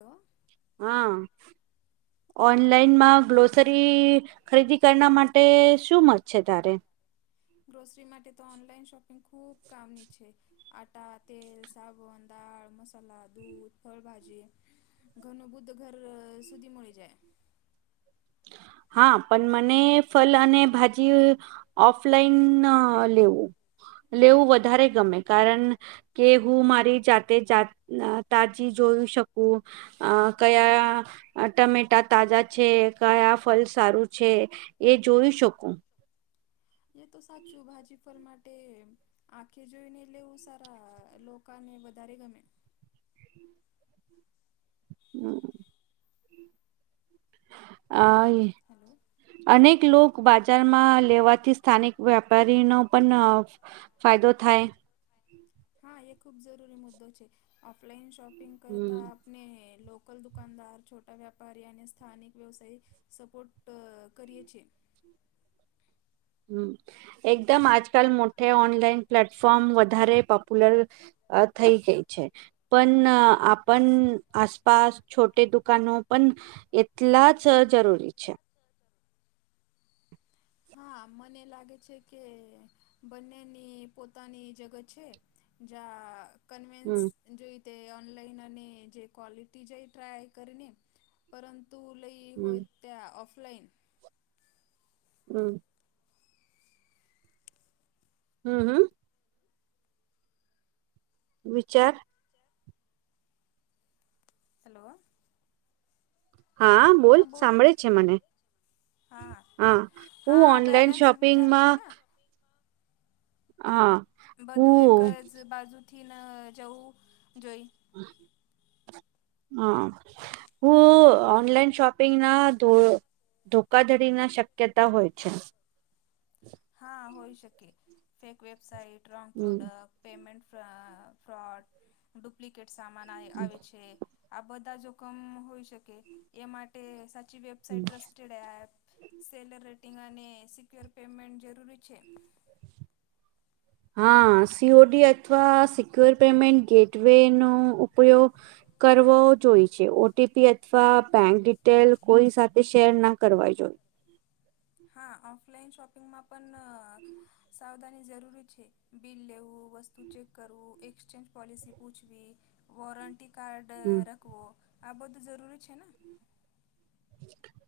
Hello. હા હા બોલો ને ઓનલાઈનમાં ગ્લો ફરી ખરીદી કરના માટે શું મત છે તારે? ગ્રોસરી માટે તો ઓનલાઈન શોપિંગ ખૂબ કામની છે. આટા, તેલ, સાબુન, દાળ, મસાલા, દૂધ, ફળભાજી ઘરનું બુદ્ધ ઘર સુધી મળી જાય. હા, પણ મને ફલ અને ભાજી. ઓફલાઈન લેવું લેવું વધારે ગમે, કારણ કે, હું મારી જાતે તાજી જોઈ શકું. અ કયા ટમેટા તાજા છે. કયા ફલ સારું છે, એ જોઈ શકું. એ તો સાચું, ભાજી-ફળ માટે. આખે જોઈને, એટલે સારા લોકોને વધારે ગમે. હમ. આઈ. હલો. અનેક લોક બજારમાં લેવાથી, સ્થાનિક વેપારીનો પણ ફાયદો થાય. હા, એ ખૂબ જરૂરી મુદ્દો છે, ઓફલાઈન શોપિંગ હમ કરતાં ને લોકલ દુકાનદાર, છોટા વ્યાપારી અને સ્થાનિક વ્યવસાય. સપોર્ટ કરીએ છે. હમ, એકદમ આજકાલ મોટેે ઓનલાઈન પ્લેટફોર્મ વધારે પોપ્યુલર અ થઈ ગઈ છે. પણ આપણ આસપાસ છોટે દુકાનો પણ એટલા જ જરૂરી છે. હા, મને લાગે છે કે, બંનેની પોતાની જગત છે. જ કનવિન્સ. હમ જોઈ તે ઓનલાઈન અને જે ક્વોલિટી જાય, ટ્રાય કરીને, પરંતુ લઈ. કે હમ હોય, ત્યા ઓફલાઈન. હમ. હમ, હમ. વિચાર. હલો. હા, બોલ બોલો ને સાંભળે છે મને. હા, હું હા ઓનલાઈન બેલેન્સ્ડ વિચાર છે શોપિંગમાં. ને હા. બધું એક હું જ બાજુથી ન જવું જોઈ. હા. હ, ઓનલાઈન શોપિંગ ના ધો ધોકાધડી ના શક્યતા હોય છે. હા, હોઈ શકે, ફેક, વેબસાઇટ, રોંગ હમ પ્રોડક્ટ. પેમેન્ટ ફ્રોડ ડુપ્લિકેટ સામાન આઈ આવે છે. આ બધા જોખમ હોઈ શકે, એ માટે સાચી હમ વેબસાાઈટ ટ્રસ્ટ ડપ સેલર રેટિંગ અને સિક્યોર પેમેન્ટ જરૂરી છે. [unintelligible] હા, સીઓડી અથવા સિક્યોર પેમેન્ટ ગેટવેેનો ઉપયોગ. કરવો જોઈ છે, ઓ ટપી અથવા બેંક ડિટેલ કોઈ સાથે શેર ના કરવા જોઈએ. હા, ઓફલાઈન શોપિંગમાં પણ સાવધાની જરૂરી છે. બિલ લેવું, વસ્તુ ચેક કરવું, એક્સચેન્જ પોલિસી પૂછવી, વોરંટી કાર્ડ હમ. રાખવો, આ બધું જરૂરી છે ને.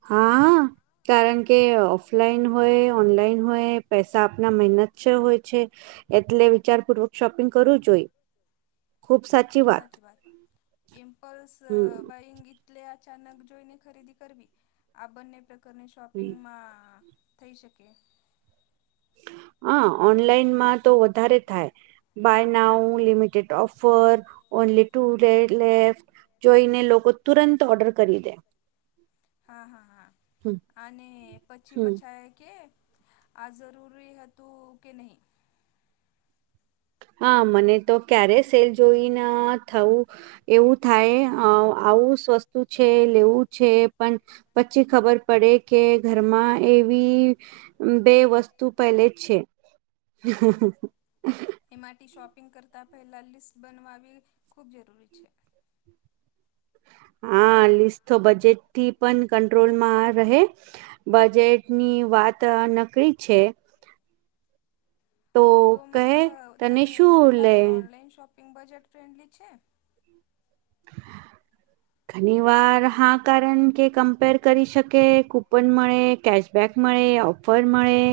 હા. કારણ કે ઓફલાઈન હોય, ઓનલાઈન હોય, પૈસા આપણા મહેનત છે, હોય છે. એટલે વિચારપૂર્વક શોપિંગ કરવું જોઈ. હા, ખુબ સાચી વાત. ઇમ્પલ્સ હમ બાઈંગી એટલે અચાનક જોઈને, ખરીદી કરવી આ બંને પ્રકારની શોપિંગમાં. થઈ શકે. હ ઓનલાઈનમાં તો વધારે થાય. Buy now limited offer only two દયા લિફ્ટ જોઈને લોકો તુરંત ઓર્ડર કરી દે હા હા હા હમ અને પછી હમ પછા કે આ જરૂરી હતું કે નહીં. હા મને તો ક્યારે સેલ જોઈને થવું. એવું થાય આવું વસ્તુ છે લેવું છે પણ પછી ખબર પડે કે ઘરમાં એવી બે વસ્તુ પહેલે જ છે. એ માટે શોપિંગ કરતાં પહેલાં લિસ્ટ બનવાવી ખૂબ જરૂરી છે. હા લીસ તો બજેટ થી પણ કટ્રોલ માં રહે. બજેટ ની વાત નકળી છે. તો મં ક તને શું લાગે ઓનલાઈન શોપિંગ બજેટ ફ્રેન્ડલી છે. [inaudible] ઘણી વાર હા કારણ કે કમ્પેર કરી શકે કૂપન મળે કેશ બેક મળે ઓફર મળે.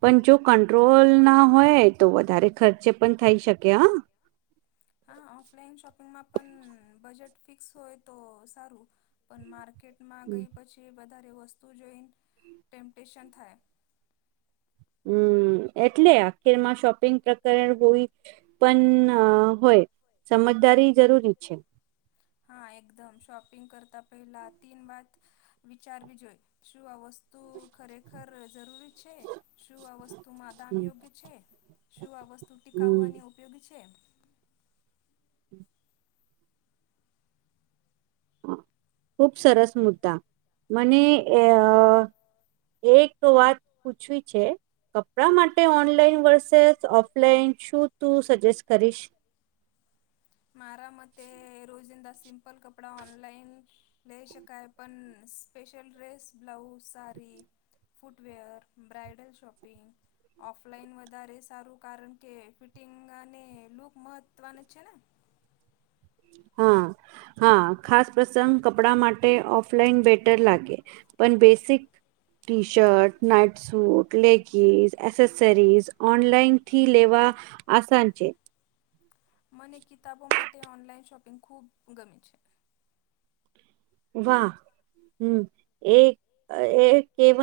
પણ જો કંટ્રોલ ના હોય તો વધારે ખર્ચે પણ થઈ શકે હ. હા ઓફલાઈન શોપિંગમાં પણ બજેટ ફિક્સ હોય તો સારું પણ મા માર્કેટમાં ગઈ પછી વધારે વસ્તુ જોઈને ટેમ્પ્ટેશન થાય. હમ એટલે આખીરમાં શોપિંગ પ્રકરણ હોઈ. પણ હોય સમજદારી જરૂરી છે. હા એકદમ શોપિંગ કરતા પહેલા તીન વાત વિચારવી જોઈએ શું અવસ્. વસ્તુ ખરેખર જરૂરી છે શું આ વસ્તુમાં દામ હમ યોગ્ય છે. શું આ વસ્તુ ટીકાવવા અને ઉપયોગી છે. હ [inaudible] ખુબ સરસ મુદ્દા મને અ એક વાત પૂછવી છે. કપડા માટે ઓનલાઈન વર્સેસ ઓફલાઈન શું તું સજેસ્ટ કરીશ. મારા મતે રોજિંદા સિમ્પલ કપડા ઓનલાઈન લઈ શકાય પણ special dress blouse sari footwear bridal shopping offline વધારે સારું કારણ કે ફિટિંગ અને લૂક મહત્ત્વનું જ છે ને. હા હા ખાસ પ્રસંગ કપડા માટે. ઓલાઈન બેટર લાગે પણ basic T shirt night suit leggings accessories ઓનલાઈનથી લેવા આસાન છે. મને કિતાબો માટે ઓનલાઈન શોપિંગ ખૂબ ગમે છે. વા હમ એકવ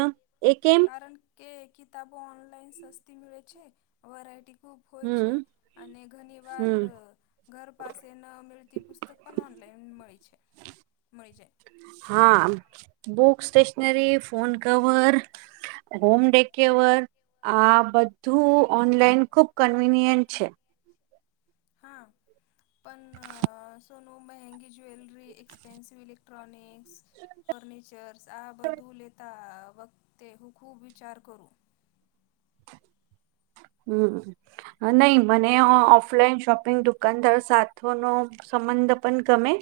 એક કારણ કે કિતાબો ઓનલાઈન સસ્તી મેે છે વરાયટી ખૂબ હોય હમ છે અને ઘણી વાર હમ ઘર પાસે ન મેળતી પુસ્તક પણ ઓનલાઈન મળી છે મળી જાય. હા book stationery phone cover home decor. આ બધું ઓનલાઈન ખુબ કન્વીિનિયન્ટ છે. હા પણ સો ન મંંગી જ્વેલરી એક્સપેન્સિવ લેક્ટ્રોનિકસ ફર્નિચર્સ આ બધું લેતા વખતે હું ખૂબ વિચાર કરું. હમ નહી મને ઓફલાઈન શોપિંગ દુકાનદાર સાથોનો સંબંધ પણ ગમે.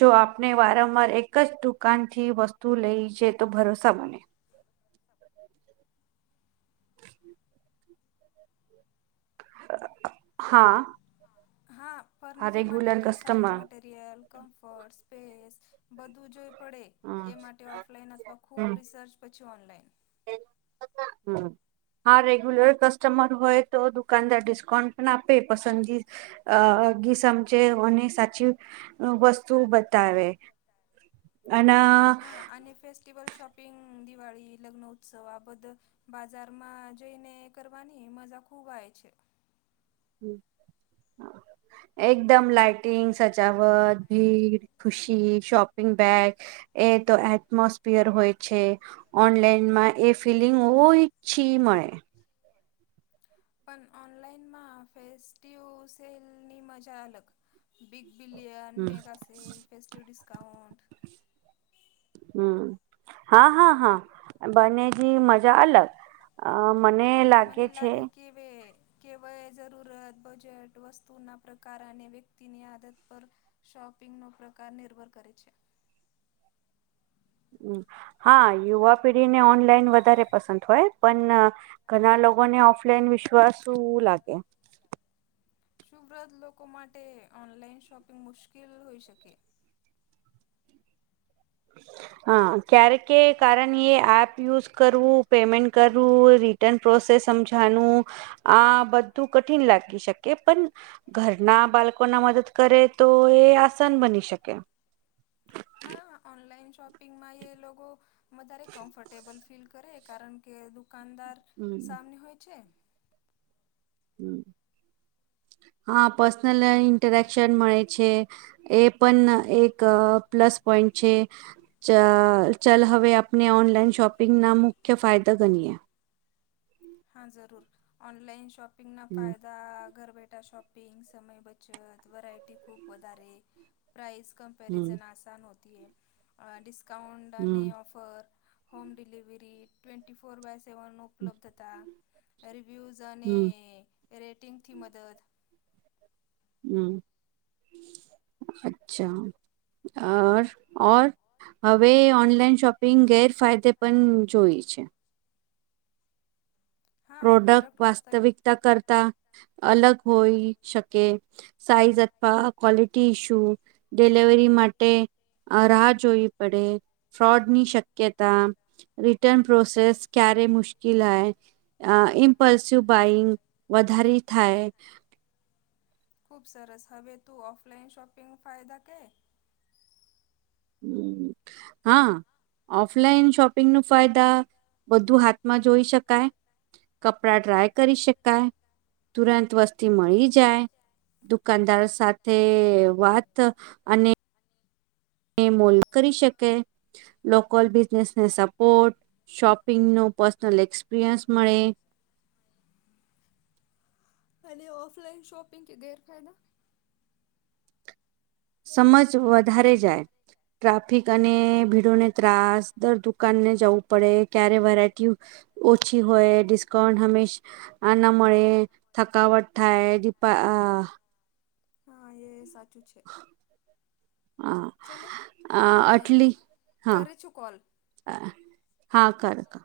જો આપણે વારંવાર એક જ દુકાન થી વસ્તુ લઈ છે, તો ભરોસા બને. હ. હા. હા, હા ફર્નિચર માટે રેગ્યુલર તો સાઈઝ કસ્ટમર માટે. મફર્ટ સ્પેસ બધું જો પડે, હમ એ માટે ઓફલાઈન અથવા હમ ખૂબ રિસર્ચ પછી ઓનલાઈન હા, રેગ્યુલર કસ્ટમર હોય તો દુક કાનદાર ડિસ્કાઉન્ટ પણ આપે, પસંદગી અહ ગી સમજે, ઓને સાચી વસ્તુ બતાવે. અના હા, અને ફેસ્ટીવલ, શોપિંગ, દિવાળી, લગ્ન ઉત્સવ આ બધ બાજારમાં જઈને કરવાની મજા ખુબ આયે છે. હમ્મ, હા, એકદમ, લાઇટિંગ, સજાવટ, ભીડ ખુશી, શોપિંગ બેગ એ તો એટમોસફિયર હોય છે. ઓનલાઈનમાં એ ફિલિંગ ઓછી મળે. પન ઓનલાઈનમાં આ ફેસ્ટિવ સેલની મજા અલગ. બિગ બિલિયન, હમ મેગાસેલ, ફેસ્ટિવ ડિસ્કાઉન્ટ હમ્મ. હા, હા, હા. બંને ની મજા અલગ. અહીં મને લાગે છે. બે કેવાય જરૂરત બજેટ વસ્તુ ના પ્રકાર અને વ્યક્તિની આદત પર શોપિંગનો પ્રકાર નિર્ભર કરે છે. હમ્મ, હા, યુવા પેઢીને ઓનલાઈન વધારે પસંદ હોય. પણ ઘણા લોકોને ઓફલાઈન વિશ્વાસું લાગે. શુવ્રત લોકો માટે ઓનલાઇન શોપિંગ મુશ્કેલ હોઈ શકે. હા. ક્યારે કે કારણ ઈ એ આપ યુઝ કરવું, પેમેન્ટ કરવું, રિટર્ન પ્રોસેસ સમજાનું. આ બધું કઠિન લાગી શકે, પણ ઘરના બાલકો ના મદદ કરે, તો એ આસાન બની શકે. હા, ઓનલાઈન શોપિંગ માં એ લોગો વધારે કમ્ફર્ટેબલ ફીલ કરે, કારણ કે દુકાનદાર હમ સામને હોય છે. હમ્મ, હા, પર્સનલ ઇન્ટરેક્શન મળે છે. એ પણ એક પ્લસ પોઈન્ટ છે. ચ ચલ, હવે આપને ઓનલાઈન શોપિંગના મુખ્ય ફાયદા ગનીએ. હા, જરૂર. ઓનલાઈન શોપિંગના હમ ફાયદા ઘર બેઠા શોપ પિંગ, સમય બચત, વરાયટી ખૂબ વધારે, પ્રાઈઝ કમ હમ કમ્પેરિઝન. અહીં ડિસ્કાઉન્ટ અને હમ offer. Home delivery, twenty four by seven ઉપલબ્ધતા રિવ્યુઝ. ઝને હમ રેટિંગથી મદદ હમ્મ, અચ્છા, અહ અર ઔર? હવે ઓનલાઈન શોપિંગ ગેરફાયદે પણ જોઈ છે. હા પ્રોડક્ટ વાસ્તવિક વાસ્તવિકતા કરતા અલગ હોઈ શકે. સાઈઝ અથવા ક્વોલિટી ઇશુ, ડિલીવરી માટે અહીં રાહ જોવી પડે, ફ્રોડની શક્યતા. રિટર્ન પ્રોસેસ, ક્યારે મુશ્કિલાઈ. અહીં ઇમ્પલ્સિવ બાઈંગ, વધારી થાય. ખૂબ સરસ. હવે તું ઓફલાઈન શોપિંગ ફાયદા કહે? હમ્મ, હા. ઓફલાઈન શોપિંગ નું ફાયદા, બધું હાથમાં જોઈ શકાય. કપડા ટ્રાય કરી શકાય તુરંત વસ્તી મળી જાય દુકાનદારો સાથે વાત અને ને મોલ કરી શકે. લોકલ બિઝનેસને સપોર્ટ શોપિંગ નું પર્સનલ એક્સપિરિયન્સ મળે. ખાલી ઓફલાઇન શોપિંગ કે ગેર ફાયદા સમજ વધારે જાય. ટ્રાફિક અને ભીડોને ત્રાસ દર દુકાનને જવું પડે ક્યારે વેરાયટી ઓછી હોય ડિસ્કાઉન્ટ હંમેશ આનામ મળે થકાવટ થાય દીપા આ હા એ સાચું છે. હા ચલો આ અ અટલી હા કરે છું કોલ હ હા કર કર